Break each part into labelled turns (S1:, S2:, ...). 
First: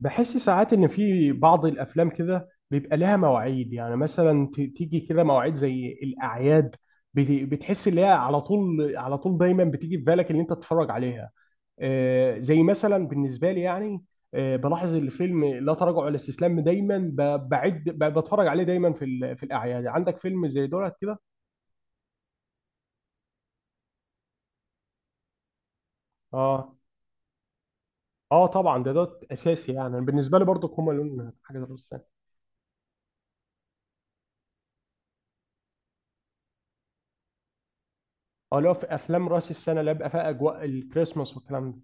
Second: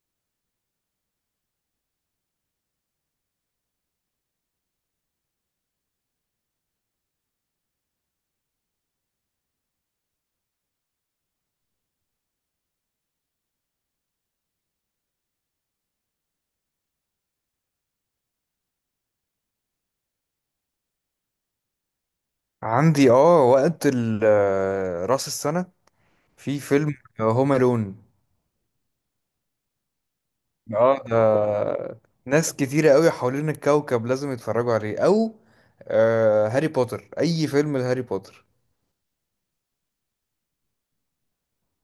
S1: بحس ساعات ان في بعض الافلام كده بيبقى لها مواعيد، يعني مثلا تيجي كده مواعيد زي الاعياد. بتحس ان هي على طول على طول دايما بتيجي في بالك ان انت تتفرج عليها. زي مثلا بالنسبه لي يعني. بلاحظ الفيلم لا تراجع ولا استسلام، دايما بعد بتفرج عليه دايما في في الاعياد. عندك فيلم زي دولت كده؟
S2: عندي وقت راس السنة. في
S1: اه.
S2: فيلم هوم الون.
S1: اه طبعا، ده اساسي يعني، بالنسبه لي برضو هما
S2: اه،
S1: لون حاجه زي راس
S2: ده
S1: السنه.
S2: ناس كتيرة قوي حوالين الكوكب لازم يتفرجوا عليه، او هاري بوتر، اي فيلم لهاري بوتر.
S1: اه، اللي هو في افلام راس السنه اللي بيبقى فيها اجواء الكريسماس والكلام ده.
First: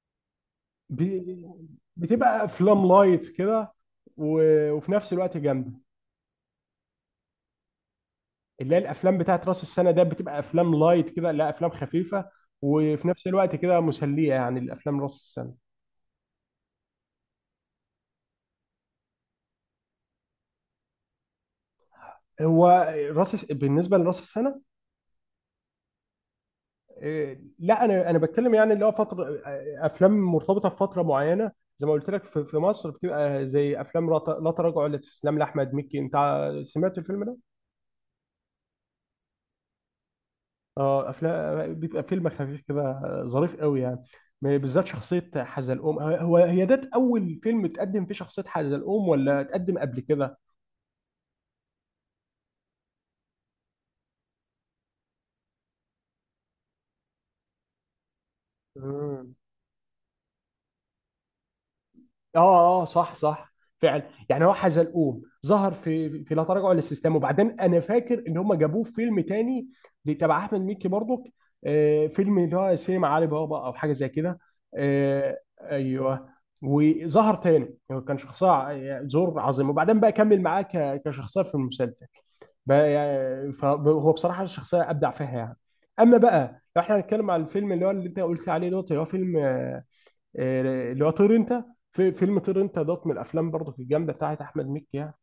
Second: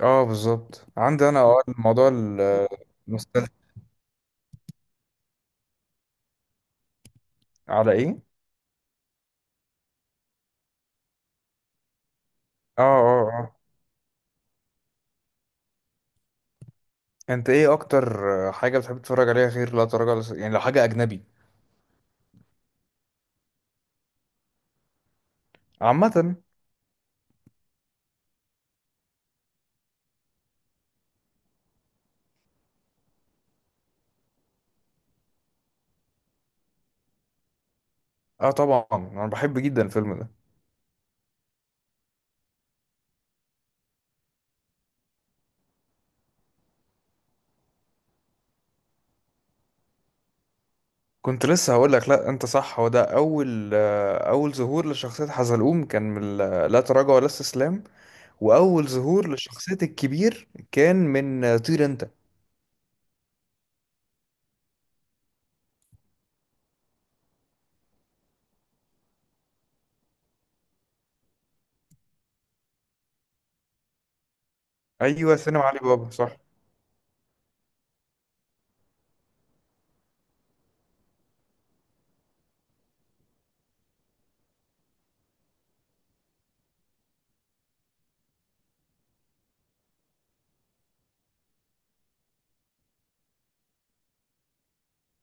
S2: اه، بالظبط. عندي انا
S1: ب-
S2: الموضوع
S1: بتبقى افلام لايت
S2: المستلزم.
S1: كده، وفي نفس الوقت جامده.
S2: على ايه؟
S1: اللي هي الافلام بتاعت راس السنه ده بتبقى افلام لايت كده، لا افلام خفيفه.
S2: اه،
S1: وفي نفس
S2: اه،
S1: الوقت
S2: اه،
S1: كده مسليه، يعني الافلام راس السنه.
S2: انت ايه اكتر حاجة بتحب تتفرج عليها غير لا تراجع ولا يعني لو حاجة اجنبي
S1: هو بالنسبه لراس السنه.
S2: عامة؟
S1: إيه، لا انا بتكلم، يعني اللي هو فتره، افلام مرتبطه بفتره معينه. زي ما قلت لك، في مصر بتبقى زي افلام لا تراجع ولا استسلام لاحمد مكي. انت سمعت الفيلم ده؟
S2: اه، طبعا انا بحب جدا الفيلم ده.
S1: اه، افلام بيبقى فيلم خفيف كده ظريف قوي يعني. بالذات شخصية حزلقوم. هو هي ده أول فيلم تقدم فيه شخصية حزلقوم، ولا تقدم قبل كده؟
S2: كنت لسه هقول لك، لا انت صح، هو ده اول اول ظهور لشخصيه حزلقوم كان من لا تراجع ولا استسلام. واول ظهور
S1: مم.
S2: لشخصيه الكبير كان من طير انت.
S1: اه اه، آه، صح صح، فعلا. يعني هو حزلقوم ظهر في لا تراجع ولا استسلام، وبعدين انا فاكر ان هم جابوه في فيلم تاني تبع احمد مكي برضك. فيلم اللي هو سينما علي بابا او حاجه زي كده.
S2: ايوه،
S1: آه
S2: سينما علي بابا،
S1: ايوه.
S2: صح.
S1: وظهر تاني، يعني كان شخصيه يعني زور عظيم، وبعدين بقى كمل معاه كشخصيه في المسلسل. بقى يعني فهو بصراحه الشخصيه ابدع فيها يعني. اما بقى لو احنا هنتكلم على الفيلم اللي هو اللي انت قلت عليه دوت، اللي هو فيلم، اللي هو طير انت. في فيلم طير انت دوت من الافلام برضه الجامده بتاعت احمد مكي يعني.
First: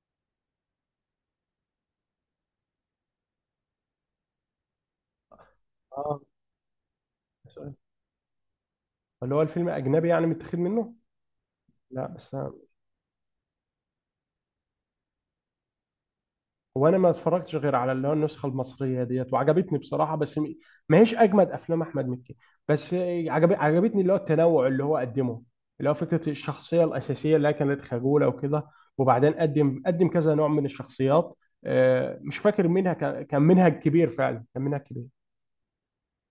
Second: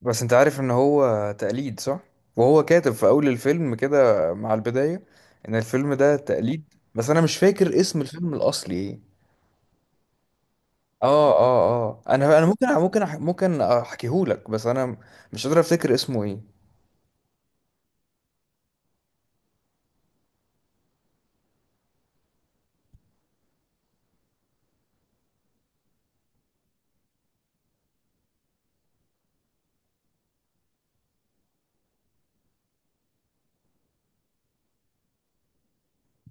S2: بس انت عارف ان هو تقليد، صح، وهو كاتب في اول الفيلم كده مع البدايه ان الفيلم ده
S1: اه،
S2: تقليد، بس انا مش فاكر اسم الفيلم الاصلي ايه.
S1: اللي هو الفيلم اجنبي يعني متاخد منه.
S2: اه، اه، اه،
S1: لا بس
S2: انا ممكن احكيهولك، بس انا مش قادر افتكر اسمه ايه.
S1: هو انا ما اتفرجتش غير على اللي هو النسخه المصريه ديت، وعجبتني بصراحه، بس ما هيش اجمد افلام احمد مكي. بس عجبتني اللي هو التنوع اللي هو قدمه. اللي هو فكره الشخصيه الاساسيه اللي هي كانت خجوله وكده، وبعدين قدم كذا نوع من الشخصيات. مش فاكر منها، كان منهج كبير، فعلا كان منهج كبير.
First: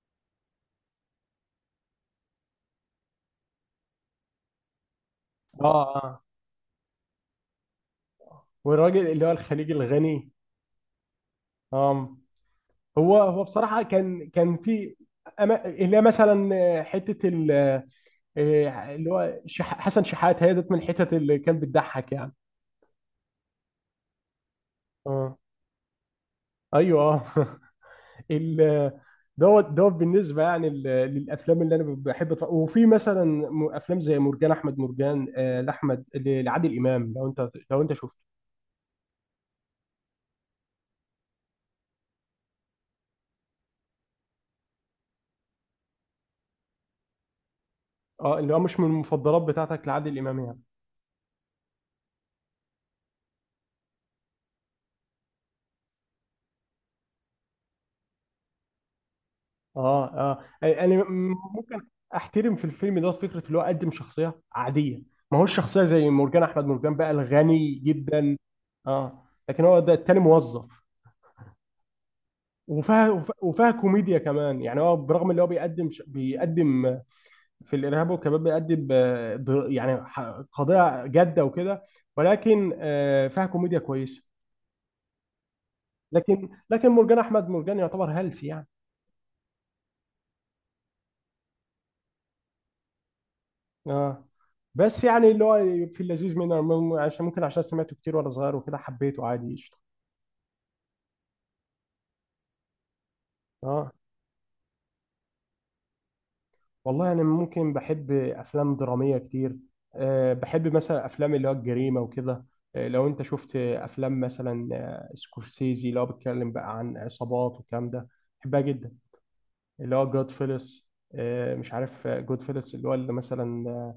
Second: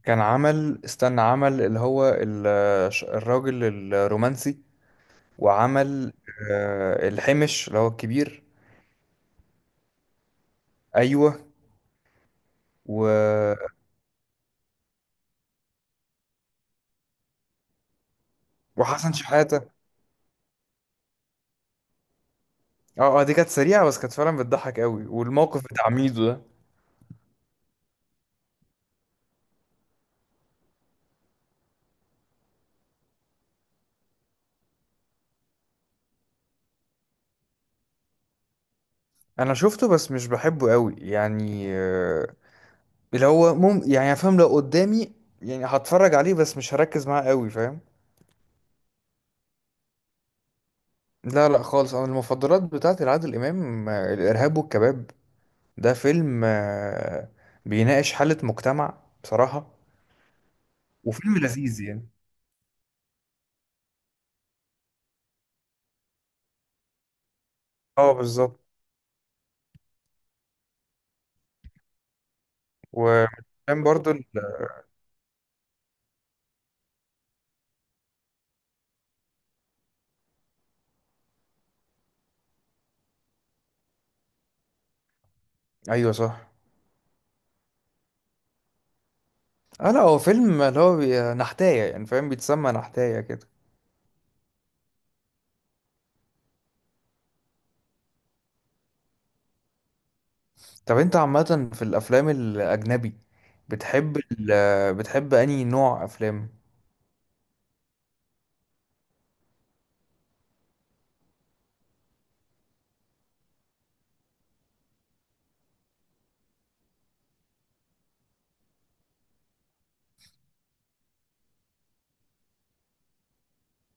S2: كان عمل، استنى، عمل اللي هو الراجل الرومانسي.
S1: اه
S2: وعمل
S1: اه.
S2: الحمش اللي هو الكبير.
S1: والراجل اللي هو الخليجي الغني.
S2: ايوه
S1: اه. هو
S2: و...
S1: بصراحة كان في. اللي هي مثلا، اللي
S2: وحسن
S1: هو
S2: شحاتة.
S1: حسن شحات هي ديت من الحتت اللي كان بتضحك يعني.
S2: اه، اه، دي كانت سريعة بس كانت فعلا بتضحك قوي،
S1: اه
S2: والموقف بتاع ميدو ده.
S1: ايوه اه ال- دوت بالنسبة يعني للأفلام اللي أنا بحب أتفرج، وفي مثلا أفلام زي مرجان أحمد مرجان، لعادل إمام. لو أنت شفته.
S2: انا شفته بس مش بحبه قوي، يعني اللي هو يعني فاهم، لو قدامي يعني هتفرج عليه بس مش هركز معاه قوي، فاهم.
S1: اه، اللي هو مش من المفضلات بتاعتك لعادل إمام يعني.
S2: لا، لا، خالص، انا المفضلات بتاعتي لعادل امام الارهاب والكباب. ده فيلم بيناقش حالة مجتمع بصراحة.
S1: اه اه، انا
S2: وفيلم
S1: ممكن
S2: لذيذ يعني.
S1: احترم في الفيلم دوت فكره اللي هو قدم شخصيه عاديه. ما هوش شخصيه زي مرجان احمد مرجان بقى الغني
S2: اه،
S1: جدا.
S2: بالظبط.
S1: اه، لكن هو ده التاني موظف. وفيها
S2: وكان برضو
S1: كوميديا
S2: ال...
S1: كمان، يعني هو برغم اللي هو بيقدم بيقدم في الارهاب والكباب، بيقدم يعني قضيه جاده وكده، ولكن فيها كوميديا كويسه.
S2: ايوه،
S1: لكن
S2: صح.
S1: لكن مرجان احمد مرجان يعتبر هلس يعني.
S2: اه، لا، هو فيلم اللي هو نحتاية، يعني فاهم، بيتسمى نحتاية كده.
S1: اه، بس يعني اللي هو في اللذيذ منه، عشان سمعته كتير وانا صغير وكده، حبيته عادي قشطه.
S2: طب انت عامة في الافلام الاجنبي
S1: اه،
S2: بتحب انهي نوع افلام؟
S1: والله انا ممكن بحب افلام دراميه كتير. أه، بحب مثلا افلام اللي هو الجريمه وكده. أه، لو انت شفت افلام مثلا، سكورسيزي اللي هو بيتكلم بقى عن عصابات والكلام ده، بحبها جدا. اللي هو جود فيلس. أه، مش عارف جود فيلس اللي هو اللي مثلا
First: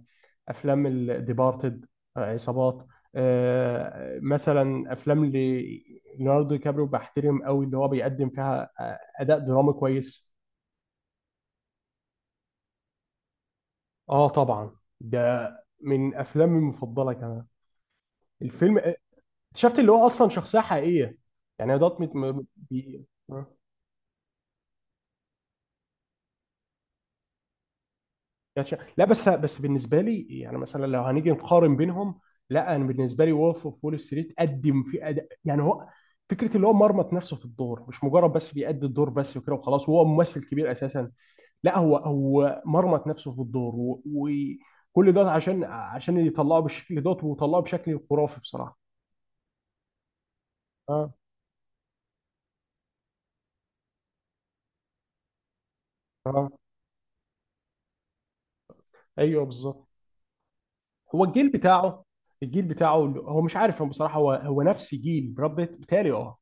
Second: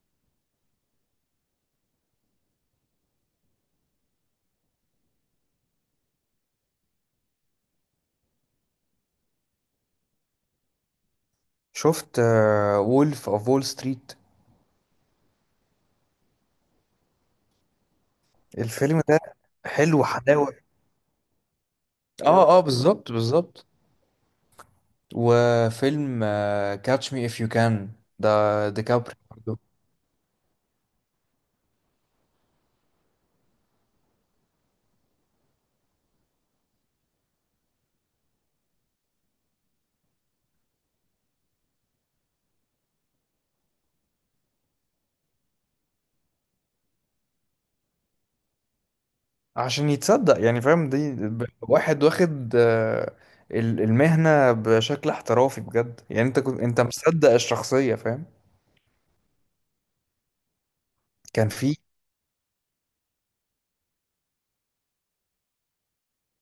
S1: افلام الديبارتد، عصابات. مثلا افلام ليوناردو دي كابريو بحترم قوي اللي هو بيقدم فيها اداء درامي كويس.
S2: شفت وولف اوف وول ستريت؟
S1: اه طبعا، ده من افلامي المفضله كمان. الفيلم
S2: الفيلم ده
S1: اكتشفت اللي
S2: حلو
S1: هو اصلا
S2: حلاوة.
S1: شخصيه حقيقيه. يعني دوت
S2: اه، اه، بالظبط،
S1: آه.
S2: بالظبط. وفيلم كاتش مي اف يو كان،
S1: يعني
S2: ده
S1: لا،
S2: ديكابري.
S1: بس بالنسبه لي يعني، مثلا لو هنيجي نقارن بينهم، لا انا بالنسبه لي وولف اوف وول ستريت قدم في أداء. يعني هو فكره اللي هو مرمط نفسه في الدور، مش مجرد بس بيأدي الدور بس وكده وخلاص، وهو ممثل كبير اساسا. لا، هو مرمط نفسه في الدور، وكل ده عشان يطلعه بالشكل دوت، وطلعه بشكل خرافي بصراحه.
S2: عشان يتصدق، يعني فاهم، دي
S1: اه
S2: واحد واخد المهنة بشكل احترافي بجد، يعني انت
S1: اه،
S2: كنت انت مصدق الشخصية، فاهم.
S1: ايوه بالظبط. هو الجيل
S2: كان في.
S1: بتاعه، الجيل بتاعه، هو مش عارف، هو بصراحه هو نفس جيل براد بيت بتهيألي. اه.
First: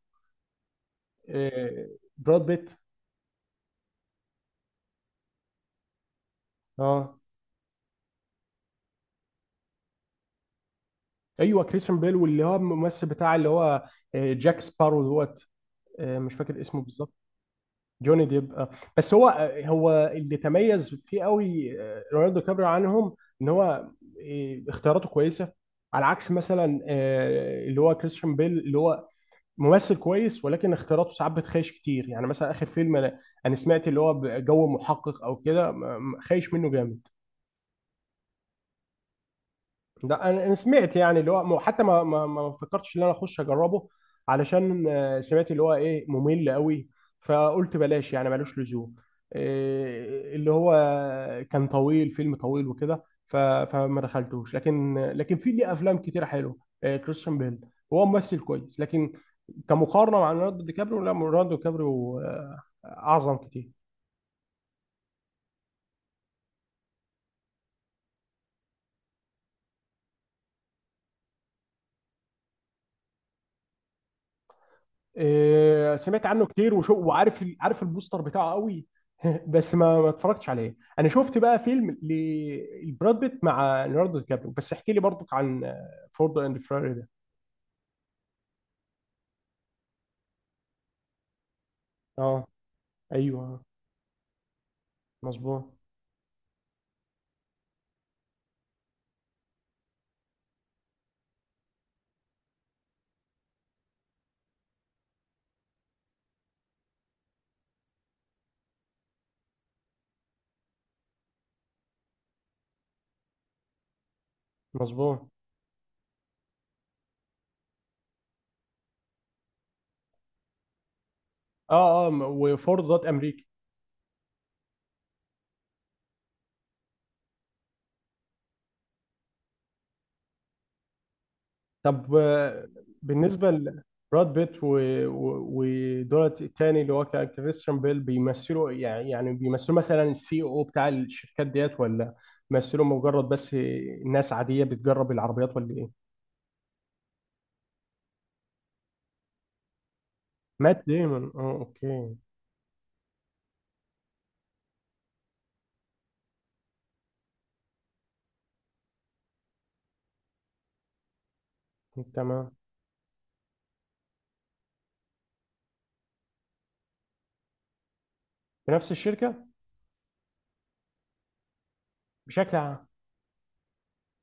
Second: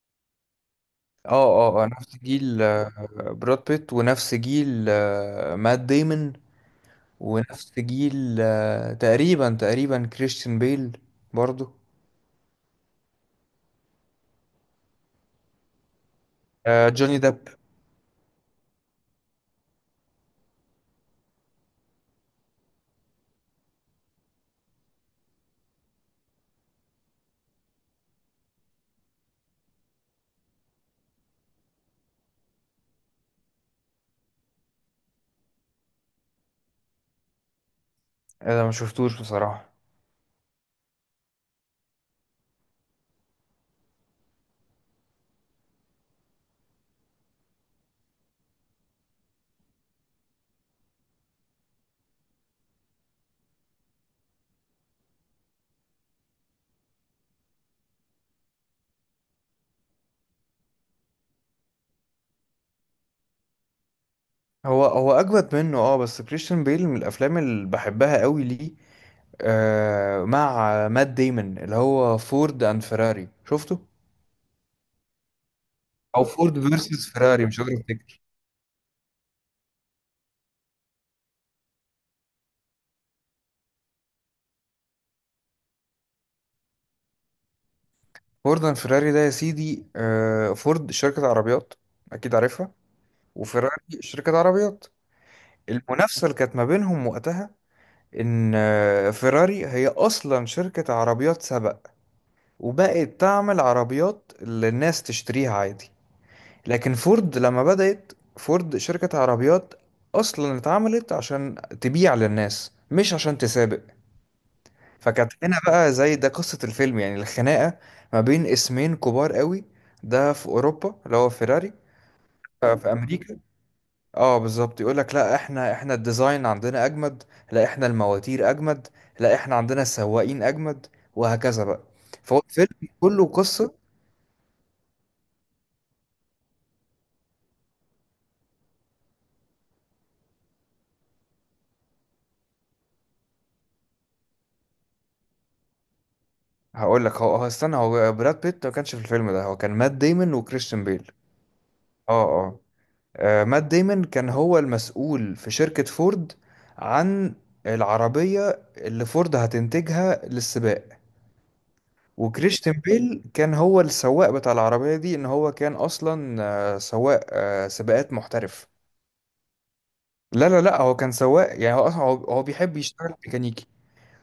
S2: اه، اه،
S1: آه،
S2: نفس
S1: براد
S2: جيل
S1: بيت.
S2: براد بيت، ونفس جيل مات ديمون،
S1: اه
S2: ونفس جيل تقريبا تقريبا كريستيان بيل
S1: ايوه،
S2: برضو.
S1: كريستيان بيل، واللي هو الممثل بتاع اللي هو جاك سبارو دوت، مش فاكر اسمه بالظبط.
S2: جوني ديب.
S1: جوني ديب آه. بس هو اللي تميز فيه قوي، ليوناردو كابريو عنهم، ان هو اختياراته كويسه، على عكس مثلا اللي هو كريستيان بيل. اللي هو ممثل كويس ولكن اختياراته ساعات بتخيش كتير. يعني مثلا اخر فيلم أنا سمعت اللي هو جو محقق او كده، خايش منه جامد.
S2: انا ما شفتوش بصراحة.
S1: لا أنا سمعت، يعني اللي هو حتى ما فكرتش ان انا اخش اجربه، علشان سمعت اللي هو ايه ممل قوي، فقلت بلاش يعني ملوش لزوم. إيه، اللي هو كان طويل، فيلم طويل وكده، فما دخلتوش. لكن في ليه افلام كتير حلوه. إيه، كريستيان بيل هو ممثل كويس، لكن كمقارنه مع ليوناردو دي كابريو، لا، ليوناردو دي كابريو اعظم كتير.
S2: هو هو اجمد منه، اه، بس كريستيان بيل من الافلام اللي بحبها قوي ليه مع مات ديمون اللي هو فورد اند فيراري، شفته؟ او
S1: سمعت عنه
S2: فورد
S1: كتير، وشو
S2: فيرسس
S1: وعارف
S2: فيراري، مش قادر
S1: عارف البوستر
S2: افتكر.
S1: بتاعه قوي. بس ما اتفرجتش عليه. انا شفت بقى فيلم لبراد بيت مع ليوناردو دي كابريو، بس احكي لي برضك عن فورد اند فيراري ده.
S2: فورد اند فيراري ده، يا سيدي فورد شركة عربيات، اكيد
S1: اه
S2: عارفها.
S1: ايوه،
S2: وفيراري شركة عربيات.
S1: مظبوط
S2: المنافسة اللي كانت ما بينهم وقتها، ان فيراري هي اصلا شركة عربيات سباق، وبقت تعمل عربيات اللي الناس تشتريها عادي. لكن فورد، لما بدأت فورد شركة عربيات، اصلا اتعملت عشان تبيع للناس مش عشان تسابق.
S1: مظبوط.
S2: فكانت هنا بقى، زي ده قصة الفيلم، يعني الخناقة ما بين اسمين كبار قوي، ده في أوروبا اللي هو فيراري،
S1: اه اه، وفورد
S2: في
S1: ضد
S2: أمريكا.
S1: امريكا.
S2: اه، بالظبط، يقول لك لا، احنا الديزاين عندنا أجمد. لا، احنا المواتير أجمد. لا، احنا عندنا السواقين أجمد. وهكذا بقى.
S1: طب،
S2: فهو الفيلم كله
S1: بالنسبة
S2: قصة.
S1: لبراد بيت ودولت التاني اللي هو كان كريستيان بيل، بيمثلوا يعني بيمثلوا مثلا السي او بتاع الشركات ديت، ولا بيمثلوا مجرد بس ناس عادية بتجرب العربيات، ولا ايه؟
S2: هقول لك، هو هو استنى، هو براد بيت ما كانش في الفيلم ده، هو كان مات ديمون
S1: مات
S2: وكريستيان بيل.
S1: ديمون، اه اوكي،
S2: اه، اه، مات ديمون كان هو المسؤول في شركة فورد عن العربية اللي فورد هتنتجها للسباق.
S1: تمام.
S2: وكريستيان بيل كان هو السواق بتاع العربية دي، ان هو كان اصلا سواق سباقات محترف.
S1: في نفس الشركة.
S2: لا، لا، لا، هو كان سواق، يعني هو اصلا هو هو
S1: بشكل
S2: بيحب
S1: عام.
S2: يشتغل ميكانيكي.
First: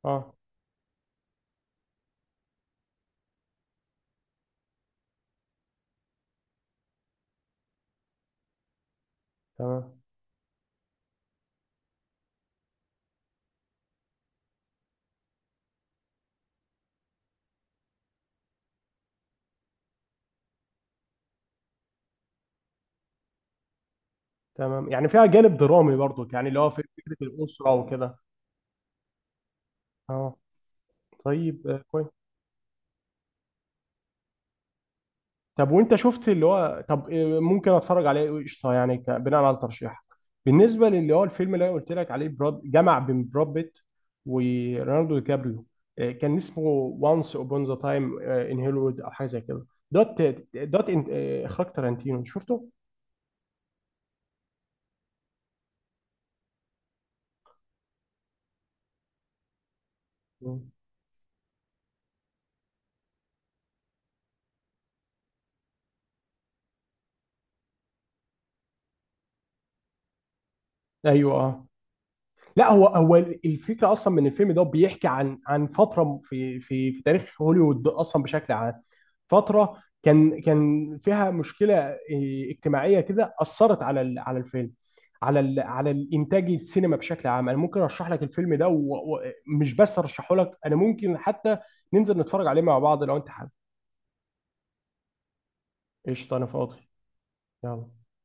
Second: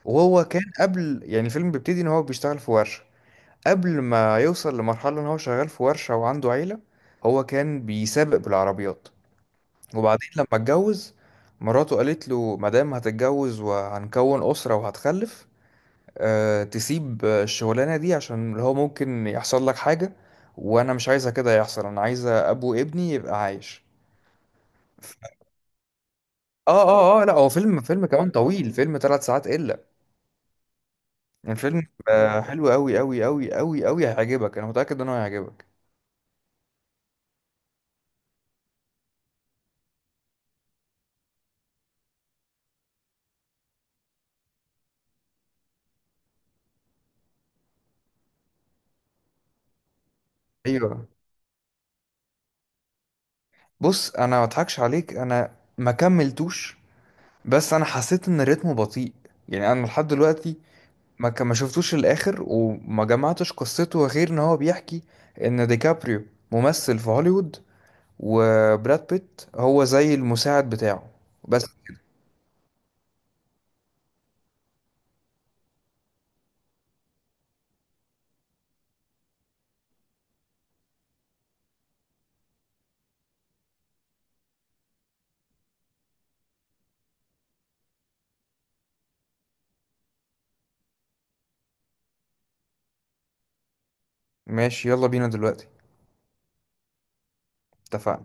S1: اه،
S2: وهو كان قبل، يعني الفيلم بيبتدي ان هو بيشتغل في ورشة، قبل ما يوصل لمرحلة ان هو شغال في ورشة وعنده عيلة، هو كان بيسابق بالعربيات.
S1: تمام.
S2: وبعدين لما اتجوز، مراته قالت له مادام هتتجوز وهنكون أسرة وهتخلف، أه تسيب الشغلانة دي عشان اللي هو ممكن يحصل لك حاجة، وأنا مش عايزة كده يحصل، أنا عايزة أبو ابني يبقى عايش.
S1: تمام، يعني فيها جانب درامي برضو، يعني اللي هو
S2: اه،
S1: في فكرة
S2: اه، اه، لا هو
S1: الأسرة
S2: فيلم، فيلم
S1: وكده.
S2: كمان طويل، فيلم 3 ساعات الا.
S1: اه، طيب،
S2: الفيلم
S1: كويس.
S2: حلو قوي قوي قوي قوي قوي، هيعجبك، انا متاكد ان هو هيعجبك.
S1: طب، وانت شفت اللي هو طب إيه ممكن اتفرج عليه إيه؟ قشطه يعني، بناء على ترشيحك. بالنسبه للي هو الفيلم اللي انا قلت لك عليه، جمع بين براد بيت وليوناردو دي كابريو، إيه كان اسمه، وانس upon ذا تايم ان هوليوود او حاجه زي كده. دوت.
S2: ايوه،
S1: إيه، اخراج تارانتينو شفته؟
S2: بص انا ما اضحكش عليك، انا ما كملتوش، بس انا حسيت ان الريتم بطيء. يعني انا لحد دلوقتي
S1: مم.
S2: ما شفتوش الاخر وما جمعتش قصته، غير ان هو بيحكي ان ديكابريو ممثل في هوليوود، وبراد بيت هو زي المساعد بتاعه،
S1: ايوه اه.
S2: بس.
S1: لا، هو الفكره اصلا من الفيلم ده، بيحكي عن فتره في تاريخ هوليوود اصلا بشكل عام. فتره كان فيها مشكله، إيه، اجتماعيه كده اثرت على على الفيلم، على على الانتاج السينما بشكل عام. انا ممكن ارشح لك الفيلم ده، ومش بس ارشحه لك، انا ممكن حتى ننزل نتفرج عليه مع بعض لو انت حابب.
S2: ماشي، يلا بينا دلوقتي.
S1: قشطه انا فاضي. يلا.
S2: اتفقنا.